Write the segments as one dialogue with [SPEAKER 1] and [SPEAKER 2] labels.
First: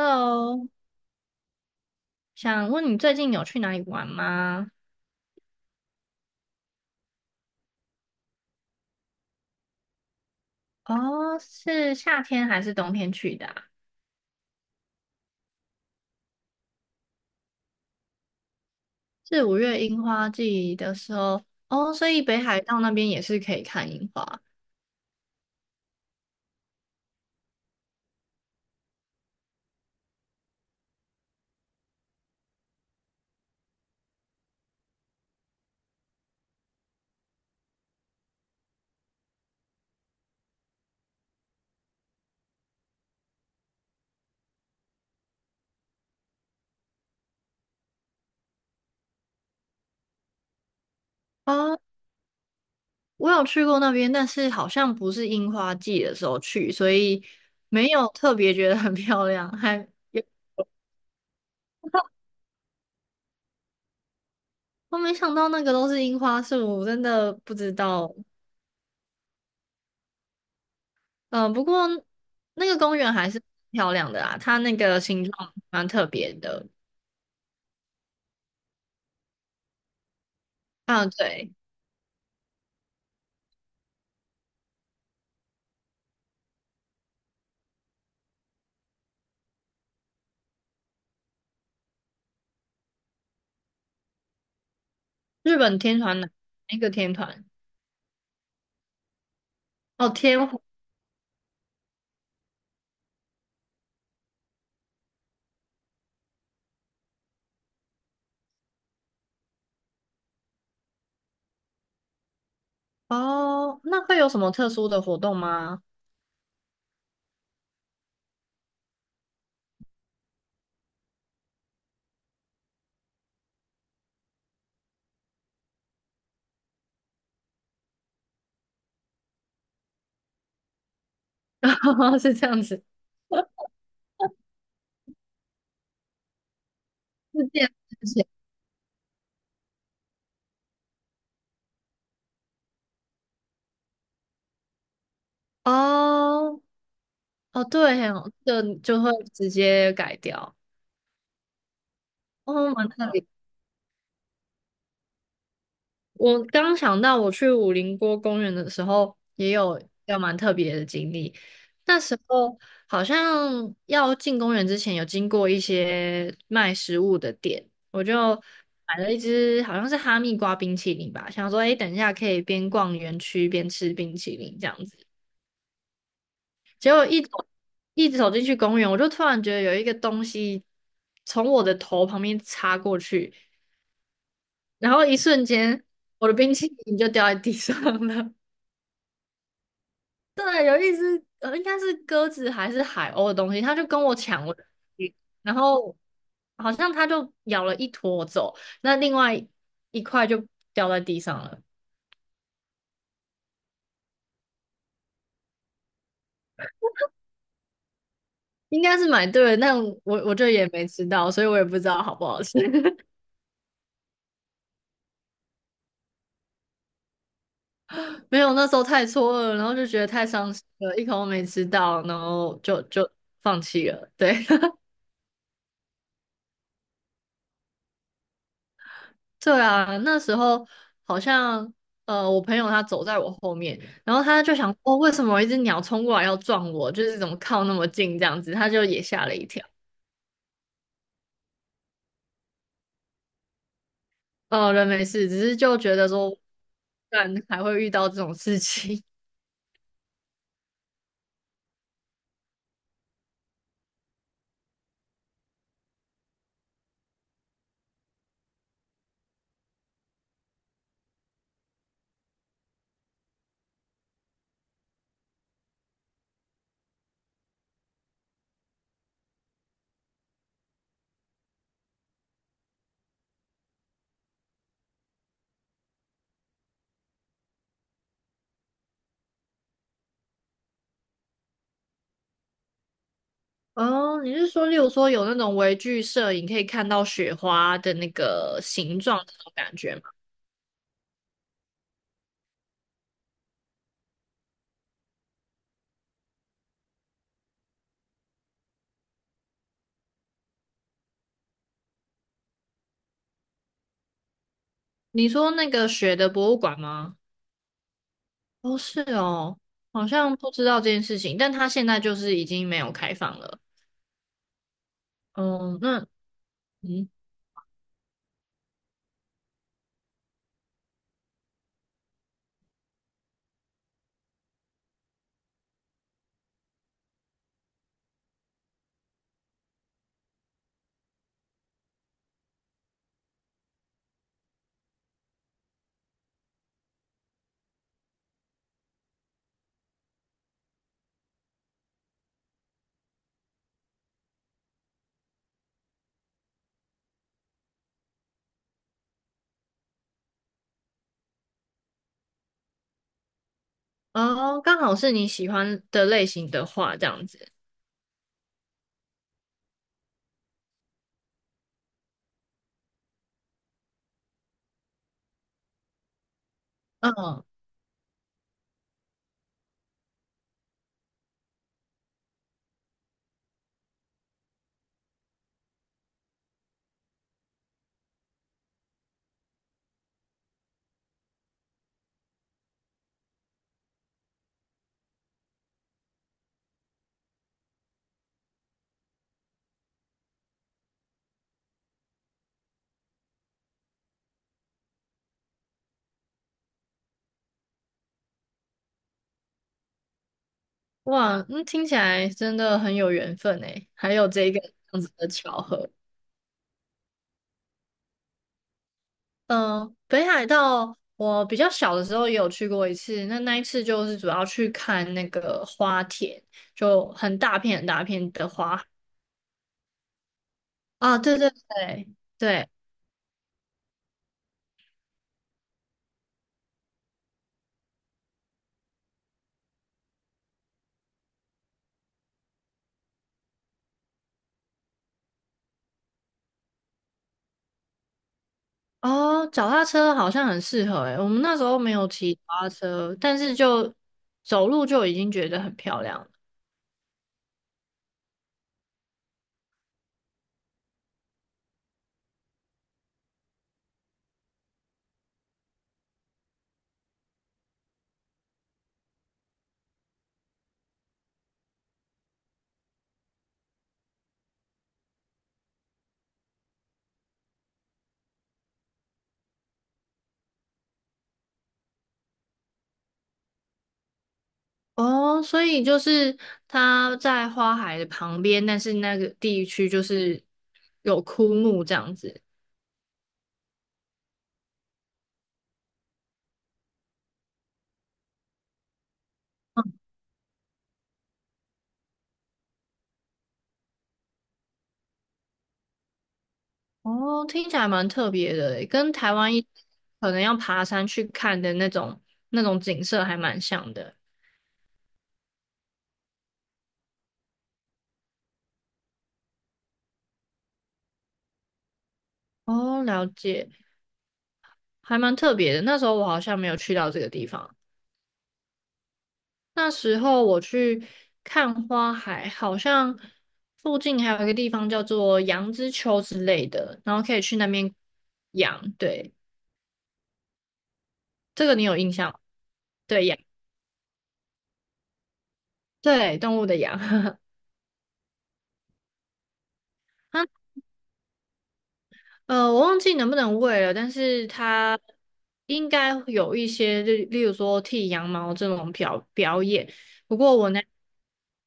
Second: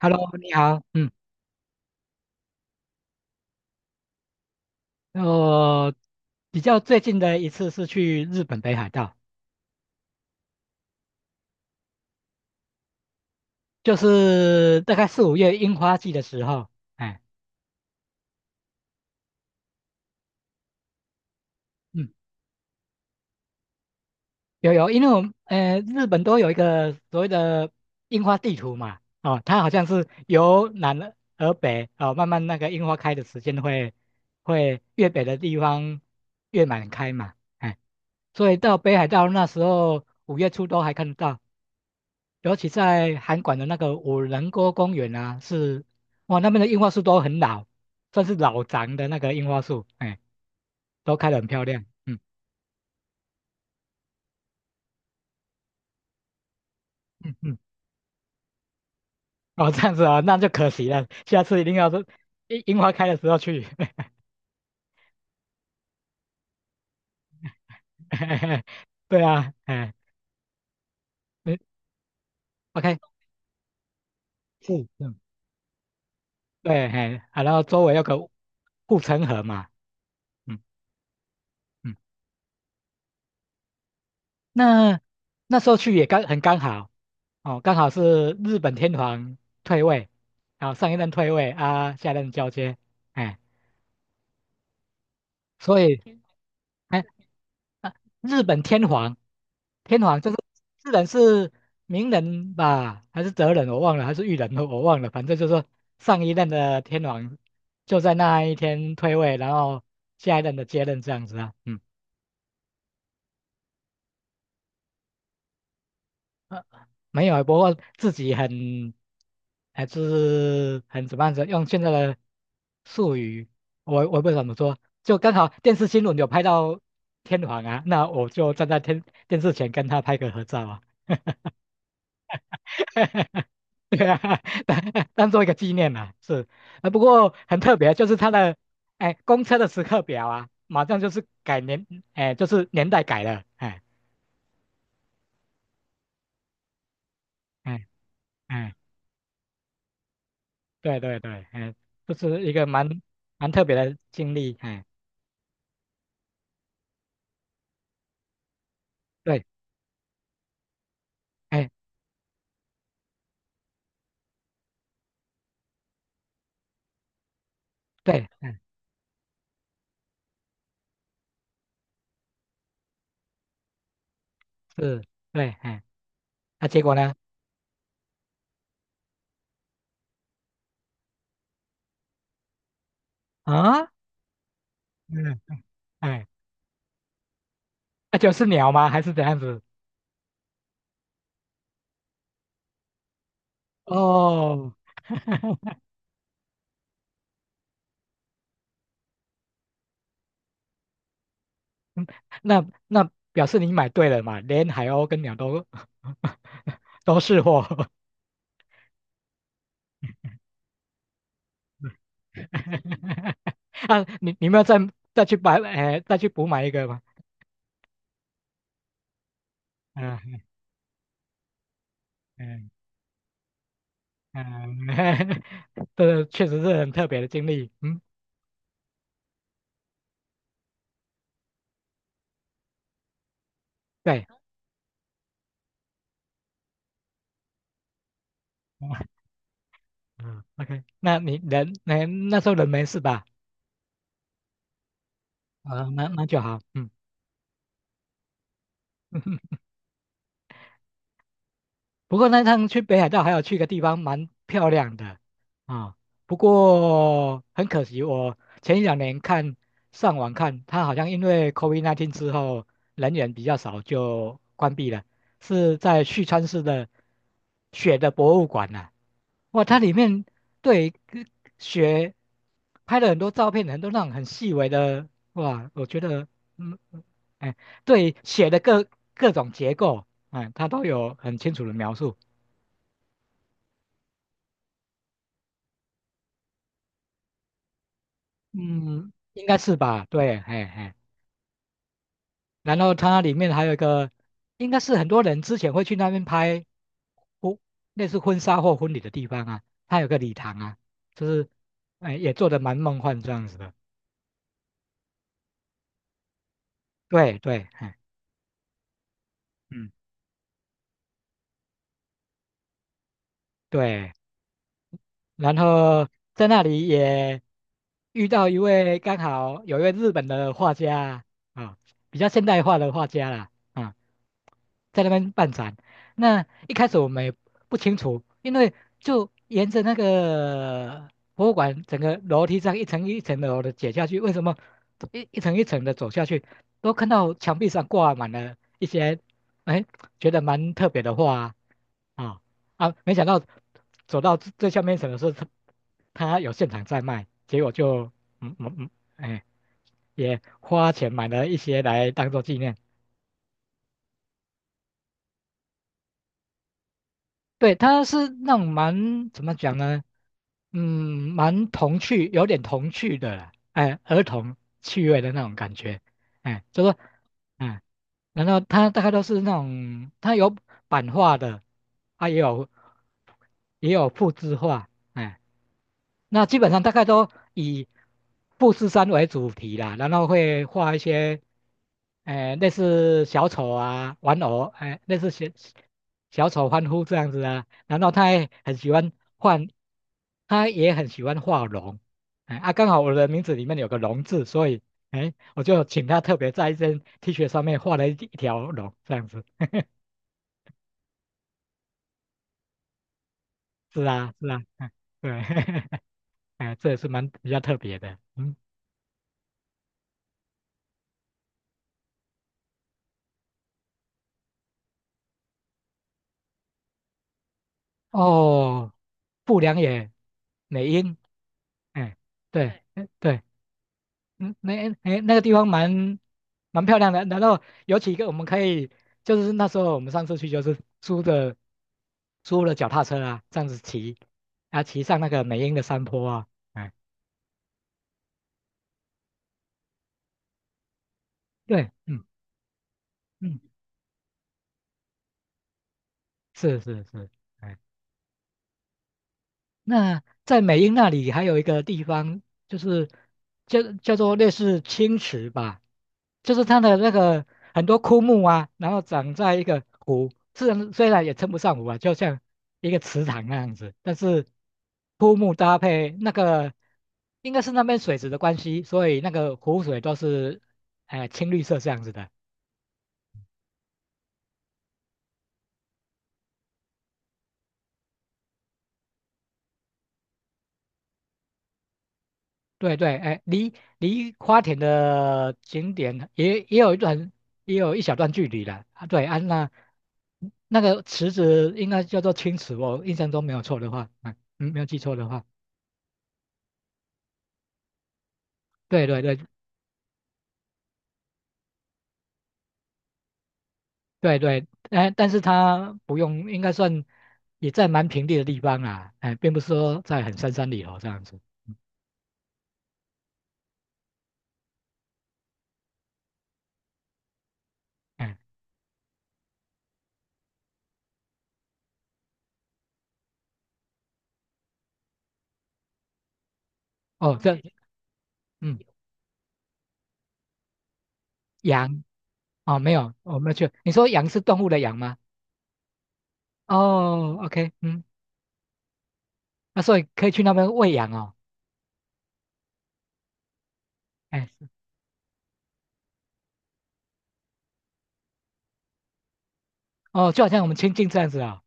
[SPEAKER 1] Hello，你 好，
[SPEAKER 2] 想问你最近有去哪里玩吗？
[SPEAKER 1] 我比较最近的一次是去日本北海道，
[SPEAKER 2] 哦，是夏天还是冬天去的啊。
[SPEAKER 1] 就是大概4、5月樱花季的时候，哎，
[SPEAKER 2] 是五月樱花季的时候。哦，所
[SPEAKER 1] 嗯，
[SPEAKER 2] 以北海道那边也是可以看樱花。
[SPEAKER 1] 有，因为我们日本都有一个所谓的樱花地图嘛，哦，它好像是由南而北，哦，慢慢那个樱花开的时间会越北的地方越满开嘛，哎，所以到北海道那时候5月初都还看得到，尤其在韩馆的那个五人锅公园啊，是哇，那边的樱花树都很老，算是老长的那个樱花树，哎，都开得很漂
[SPEAKER 2] 哦，
[SPEAKER 1] 亮。嗯
[SPEAKER 2] 我有去过那边，但是好像不是樱花季的时候去，所以
[SPEAKER 1] 嗯嗯，
[SPEAKER 2] 没有特别觉得很漂亮。
[SPEAKER 1] 哦，这
[SPEAKER 2] 还
[SPEAKER 1] 样子啊，
[SPEAKER 2] 有，
[SPEAKER 1] 那就可惜了，下次一定要是樱花开的时候去。
[SPEAKER 2] 我没想到那个都是樱花树，真的不知道。
[SPEAKER 1] 对啊，哎，
[SPEAKER 2] 嗯、
[SPEAKER 1] 嗯
[SPEAKER 2] 不过那个公
[SPEAKER 1] ，OK，
[SPEAKER 2] 园还是漂亮的啦，它那
[SPEAKER 1] 是，
[SPEAKER 2] 个
[SPEAKER 1] 嗯，
[SPEAKER 2] 形状蛮特别的。
[SPEAKER 1] 对，哎，啊，然后周围有个护城河嘛，嗯
[SPEAKER 2] 啊，对。
[SPEAKER 1] 嗯，那那时候去也很刚好，哦，刚好是日本天皇退位，啊，上一任退位啊，下一任交接，哎，
[SPEAKER 2] 日本
[SPEAKER 1] 所
[SPEAKER 2] 天
[SPEAKER 1] 以
[SPEAKER 2] 团哪一个
[SPEAKER 1] 哎，
[SPEAKER 2] 天团？
[SPEAKER 1] 啊，日本天皇，天
[SPEAKER 2] 哦，
[SPEAKER 1] 皇就是
[SPEAKER 2] 天火。
[SPEAKER 1] 日本是明仁吧，还是哲仁我忘了，还是裕仁我忘了，反正就是说上一任的天皇就在那一天退位，然后下一任的接任这样子啊，嗯。
[SPEAKER 2] 哦，那会有什么特殊的活动吗？
[SPEAKER 1] 没有，不过自己还是很怎么样子，用现在的术语，我不知道怎么说，就刚好电视新闻有拍到天皇啊，那我就站在电视前跟他拍个合照啊，
[SPEAKER 2] 是这样子，
[SPEAKER 1] 对啊，当当做一个纪念啦、啊，是，不过
[SPEAKER 2] 是这
[SPEAKER 1] 很
[SPEAKER 2] 样
[SPEAKER 1] 特别，
[SPEAKER 2] 子
[SPEAKER 1] 就是
[SPEAKER 2] 写
[SPEAKER 1] 他的哎公车的时刻表啊，马上就是改年，哎，就是年代改了，
[SPEAKER 2] 哦哦，
[SPEAKER 1] 哎
[SPEAKER 2] 对哦，这个
[SPEAKER 1] 哎。
[SPEAKER 2] 就会直接改掉。
[SPEAKER 1] 对对对，哎，这是一个
[SPEAKER 2] 哦，蛮
[SPEAKER 1] 蛮
[SPEAKER 2] 特别。
[SPEAKER 1] 蛮特别的经历，哎，
[SPEAKER 2] 我刚想到，我去武陵锅公园的时候，
[SPEAKER 1] 对，
[SPEAKER 2] 也有要蛮特别的经历。
[SPEAKER 1] 哎，
[SPEAKER 2] 那时候好像要进公园之前，有经过一些卖食物的店，我
[SPEAKER 1] 对，
[SPEAKER 2] 就
[SPEAKER 1] 哎，
[SPEAKER 2] 买了一只好像是哈密瓜冰淇淋吧，想说，哎，等一下可以边逛园区边吃冰淇淋这样子。
[SPEAKER 1] 是，对，哎，那、结
[SPEAKER 2] 结
[SPEAKER 1] 果
[SPEAKER 2] 果
[SPEAKER 1] 呢？
[SPEAKER 2] 一走进去公园，我就突然觉得有一个东西从我的头旁边插过去，
[SPEAKER 1] 啊，
[SPEAKER 2] 然后一
[SPEAKER 1] 嗯，
[SPEAKER 2] 瞬间，
[SPEAKER 1] 哎，
[SPEAKER 2] 我的冰淇淋就掉在地上
[SPEAKER 1] 那、就
[SPEAKER 2] 了。
[SPEAKER 1] 是鸟吗？还是怎样子？
[SPEAKER 2] 应该是鸽子还是海鸥的东西，他就跟我抢我的东
[SPEAKER 1] 哦，
[SPEAKER 2] 西。 然后好像他就咬了一坨走，那另外一块就掉在地上了。
[SPEAKER 1] 那表示你买对了嘛，连海鸥跟鸟都 都是货。
[SPEAKER 2] 应该是买对了，但我就也没吃到，所以我也不知道好不好吃。
[SPEAKER 1] 啊，你们要再去买，哎，再去补买一个吗？
[SPEAKER 2] 没有，那时候太错愕了，然后就觉得太
[SPEAKER 1] 嗯
[SPEAKER 2] 伤心了，一口都没吃到，然后
[SPEAKER 1] 嗯
[SPEAKER 2] 就放弃了。对，
[SPEAKER 1] 嗯，这确实是很特别的经历，嗯，
[SPEAKER 2] 对啊，那时候好像我朋友他走在我后面，然后
[SPEAKER 1] 对。
[SPEAKER 2] 他就想哦，为什么有一只鸟冲过来要撞我？就是怎么靠那么近这样子，他就也吓了一跳。
[SPEAKER 1] 嗯，OK，那时候人没事吧？
[SPEAKER 2] 哦，人没事，只是就
[SPEAKER 1] 啊，
[SPEAKER 2] 觉得
[SPEAKER 1] 那
[SPEAKER 2] 说，不
[SPEAKER 1] 就好，嗯。
[SPEAKER 2] 然还会遇到这种事情。
[SPEAKER 1] 不过那趟去北海道还有去个地方蛮漂亮的啊，不过很可惜，我前一两年上网看，它好像因为 COVID-19 之后人员比较少，就关闭了。是在旭川市的雪的博物馆呐、哇，它里面对跟雪拍了很多照片，很多那种很细微的，哇，我觉得嗯，嗯哎，对雪的各种结构。哎，他都有很清楚的描述，
[SPEAKER 2] 哦，你是说，例如说有那种微距摄影可以看到雪花的那个形
[SPEAKER 1] 嗯，
[SPEAKER 2] 状那
[SPEAKER 1] 应
[SPEAKER 2] 种
[SPEAKER 1] 该
[SPEAKER 2] 感
[SPEAKER 1] 是
[SPEAKER 2] 觉吗？
[SPEAKER 1] 吧？对，嘿嘿。然后它里面还有一个，应该是很多人之前会去那边拍婚，类似婚纱或婚礼的地方啊，它有个礼堂啊，就是，哎，也做的蛮梦幻这样子的。
[SPEAKER 2] 你说那个雪的博物馆吗？
[SPEAKER 1] 对对，嗯
[SPEAKER 2] 哦，是哦，
[SPEAKER 1] 嗯，
[SPEAKER 2] 好像不知道这件事情，但它现在就是已经没有开放了。
[SPEAKER 1] 对。然
[SPEAKER 2] 哦，那
[SPEAKER 1] 后在那里
[SPEAKER 2] 嗯，
[SPEAKER 1] 也遇到刚好有一位日本的画家啊，啊比较现代化的画家啦。啊。在那边办展。那一开始我们也不清楚，因为就沿着那个博物馆整个楼梯这样一层一层的楼的解下去，为什么一层一层的走下去，都看到墙壁上挂满了一些，哎，觉得蛮特别的画啊啊！没想到走到最下面一层的时候，它有现场在卖，结果就嗯嗯嗯，哎，也花钱买了一些来当做纪念。
[SPEAKER 2] 哦，刚好是你喜欢的类型的话，这样子。
[SPEAKER 1] 对，它是那种蛮怎么讲呢？嗯，蛮童趣，有点童趣的啦，哎，儿童趣味的那种感觉，哎，就说，
[SPEAKER 2] 嗯，
[SPEAKER 1] 哎，然后它大概都是那种，它有版画的，啊，也有复制画，哎。那基本上大概都以富士山为主题啦，然后会画一些，类似小丑啊、玩偶，哎、类似小丑欢呼这样子啊。然后他也很喜欢换，他也很喜欢画龙，哎、啊，刚好我的名字里面有个龙字，所以哎，我就请他特别在一件 T 恤上面画了一条龙这样子。
[SPEAKER 2] 哇，那听起来真的很有缘分诶，
[SPEAKER 1] 是
[SPEAKER 2] 还有
[SPEAKER 1] 啊，是
[SPEAKER 2] 这个
[SPEAKER 1] 啊，
[SPEAKER 2] 这
[SPEAKER 1] 嗯，
[SPEAKER 2] 样子的巧合。
[SPEAKER 1] 对，哎，这也是蛮比较特别的，嗯。
[SPEAKER 2] 嗯，北海道我比较小的时候也有去过一次，那一次就是主要去看那个花田，就很大片很大片的花。
[SPEAKER 1] 哦，不良野美瑛，
[SPEAKER 2] 啊，对对对
[SPEAKER 1] 哎，
[SPEAKER 2] 对，
[SPEAKER 1] 对，对，哎对对对嗯，那哎那个地方蛮漂亮的，然后有几个我们可以，就是那时候我们上次去就是租了脚踏车啊，这样子骑，啊骑上那个美瑛的山坡啊，哎，
[SPEAKER 2] 哦，脚踏车好像很适合诶，我们那时候
[SPEAKER 1] 对，
[SPEAKER 2] 没有
[SPEAKER 1] 嗯
[SPEAKER 2] 骑脚踏车，但是
[SPEAKER 1] 嗯，
[SPEAKER 2] 就走路就已经觉得很漂亮了。
[SPEAKER 1] 是是是，哎那在美英那里还有一个地方，就是叫做类似青池吧，就是它的那个很多枯木啊，然后长在一个湖，虽然也称不上湖啊，就像一个池塘那样子，但是枯木搭配那个应该是那边水质的关系，所以那个湖水都是哎、青绿色这样子的。
[SPEAKER 2] 哦，所以就是它在花海的旁边，但是那个地区就是有枯木这样子。
[SPEAKER 1] 对对，哎，离花田的景点也有一段，也有一小段距离了啊。对啊，那那个池子应该叫做青池，我印象中没有错的话，嗯嗯，没有记错的话，
[SPEAKER 2] 哦，听起来蛮特别的诶，
[SPEAKER 1] 对
[SPEAKER 2] 跟
[SPEAKER 1] 对
[SPEAKER 2] 台
[SPEAKER 1] 对
[SPEAKER 2] 湾可能要爬山去看的那种景色还蛮像的。
[SPEAKER 1] 对对，哎，但是它不用，应该算也在蛮平地的地方啦，哎，并不是说在很深山里头这样子，嗯，
[SPEAKER 2] 哦，了解，还蛮特别的。那时候我好像没有去到这个地方，
[SPEAKER 1] 哎，
[SPEAKER 2] 那时候我去看花海，好像附近还有一个地方叫做羊之丘之类的，然后可
[SPEAKER 1] 哦，
[SPEAKER 2] 以去
[SPEAKER 1] 这
[SPEAKER 2] 那边
[SPEAKER 1] 嗯，
[SPEAKER 2] 养，对。这个你有
[SPEAKER 1] 羊
[SPEAKER 2] 印象吗？
[SPEAKER 1] 哦，没有，
[SPEAKER 2] 对羊，
[SPEAKER 1] 我没有去，你说羊是动物的羊吗？
[SPEAKER 2] 对动物的羊，
[SPEAKER 1] 哦 ，OK，嗯，那所以可以去
[SPEAKER 2] 啊，
[SPEAKER 1] 那边喂羊哦。
[SPEAKER 2] 我忘记能不能喂了，但是
[SPEAKER 1] 哎，是
[SPEAKER 2] 它应该有一些，例如说剃羊毛这种表演。
[SPEAKER 1] 哦，
[SPEAKER 2] 不
[SPEAKER 1] 就好
[SPEAKER 2] 过
[SPEAKER 1] 像我们亲近这样子啊、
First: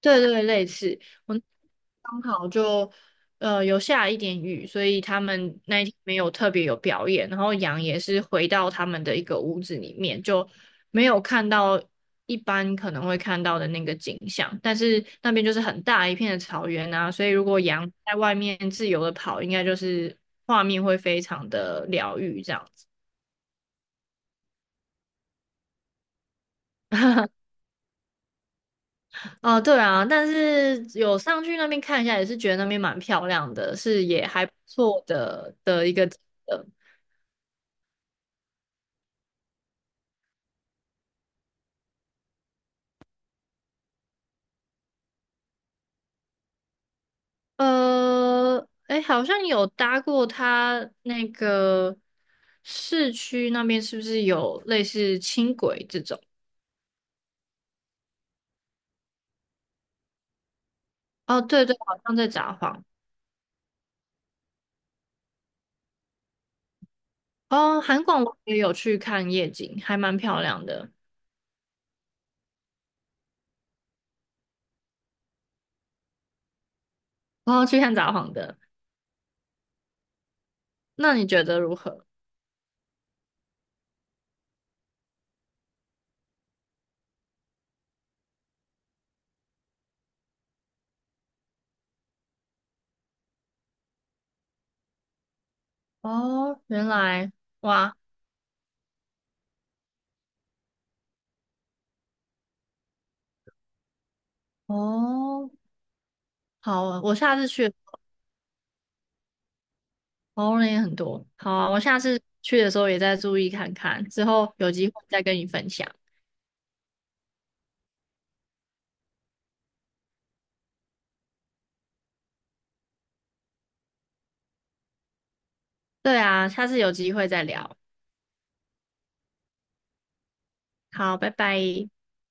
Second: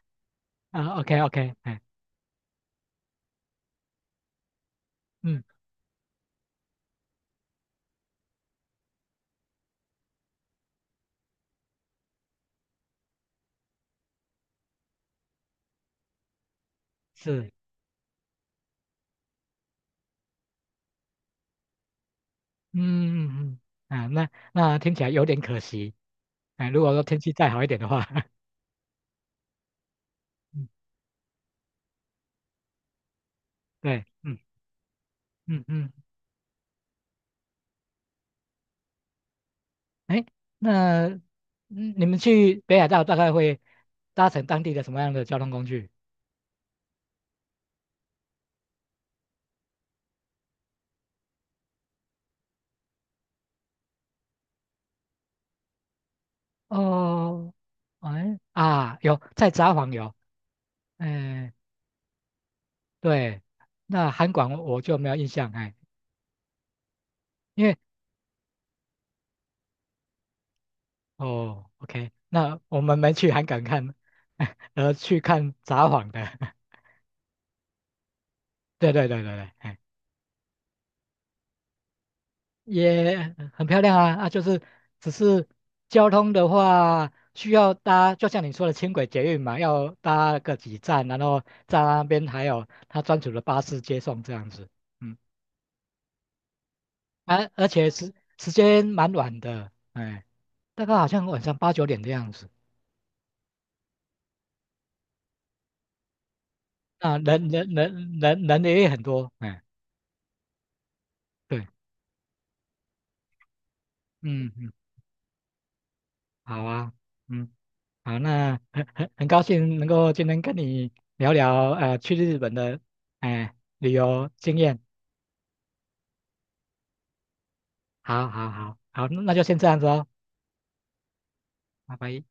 [SPEAKER 2] 对对，类似。
[SPEAKER 1] 啊，OK
[SPEAKER 2] 我
[SPEAKER 1] OK，哎，
[SPEAKER 2] 刚好就有下一点雨，所以他
[SPEAKER 1] 嗯，
[SPEAKER 2] 们那一天没有特别有表演。然后羊也是回到他们的一个屋子里面，就没有看到一般可能会看到的那个景象。但是那边就是很大一片的草原啊，所以如
[SPEAKER 1] 是，
[SPEAKER 2] 果羊在外面自由的跑，应该就是画面会非常的疗愈这样。
[SPEAKER 1] 嗯嗯嗯，啊，那听起来有点可惜，哎，如果说天气再好一点的话，
[SPEAKER 2] 哦，对啊，但
[SPEAKER 1] 嗯，
[SPEAKER 2] 是有上去那边看一下，也是觉得那边蛮漂亮的，是
[SPEAKER 1] 对，
[SPEAKER 2] 也
[SPEAKER 1] 嗯
[SPEAKER 2] 还不错的
[SPEAKER 1] 嗯
[SPEAKER 2] 的
[SPEAKER 1] 嗯，
[SPEAKER 2] 一个景色。
[SPEAKER 1] 哎，那你们去北海道大概会搭乘当地的什么样的交通工具？
[SPEAKER 2] 哎，好像有搭过它那个市区那边，是不是有类似轻轨这种？
[SPEAKER 1] 哦，哎啊，有在札幌有，
[SPEAKER 2] 哦，
[SPEAKER 1] 哎，
[SPEAKER 2] 对对，好像在札幌。
[SPEAKER 1] 对，那韩馆我就没有印象，哎。因为
[SPEAKER 2] 哦，韩广我也有去看夜景，还蛮漂亮的。
[SPEAKER 1] 哦，OK，那我们没去韩港看，而去看札幌的，
[SPEAKER 2] 哦，去看札幌的，
[SPEAKER 1] 对对对对对，哎，
[SPEAKER 2] 那你觉得如何？
[SPEAKER 1] 也很漂亮啊，就是只是交通的话，需要搭，就像你说的轻轨捷运嘛，要搭个几站，然后在那边还有他专属的巴士接送这样子，嗯，
[SPEAKER 2] 哦，原来，
[SPEAKER 1] 而且
[SPEAKER 2] 哇，
[SPEAKER 1] 时间蛮晚的，哎，大概好像晚上8、9点的样子，
[SPEAKER 2] 哦，好，我
[SPEAKER 1] 啊，
[SPEAKER 2] 下次
[SPEAKER 1] 人人
[SPEAKER 2] 去。
[SPEAKER 1] 人人人也很多，哎，
[SPEAKER 2] 哦，那也很多。好
[SPEAKER 1] 对，
[SPEAKER 2] 啊，我下次去的时候也再注意看看，之
[SPEAKER 1] 嗯
[SPEAKER 2] 后有
[SPEAKER 1] 嗯，
[SPEAKER 2] 机会再跟你分享。
[SPEAKER 1] 好啊。嗯。好，那很高兴能够今天跟你聊聊去日本的哎、旅游经验。
[SPEAKER 2] 对啊，下次有机会再聊。
[SPEAKER 1] 好好好好，那就先这样子哦，
[SPEAKER 2] 好，拜拜。
[SPEAKER 1] 拜拜。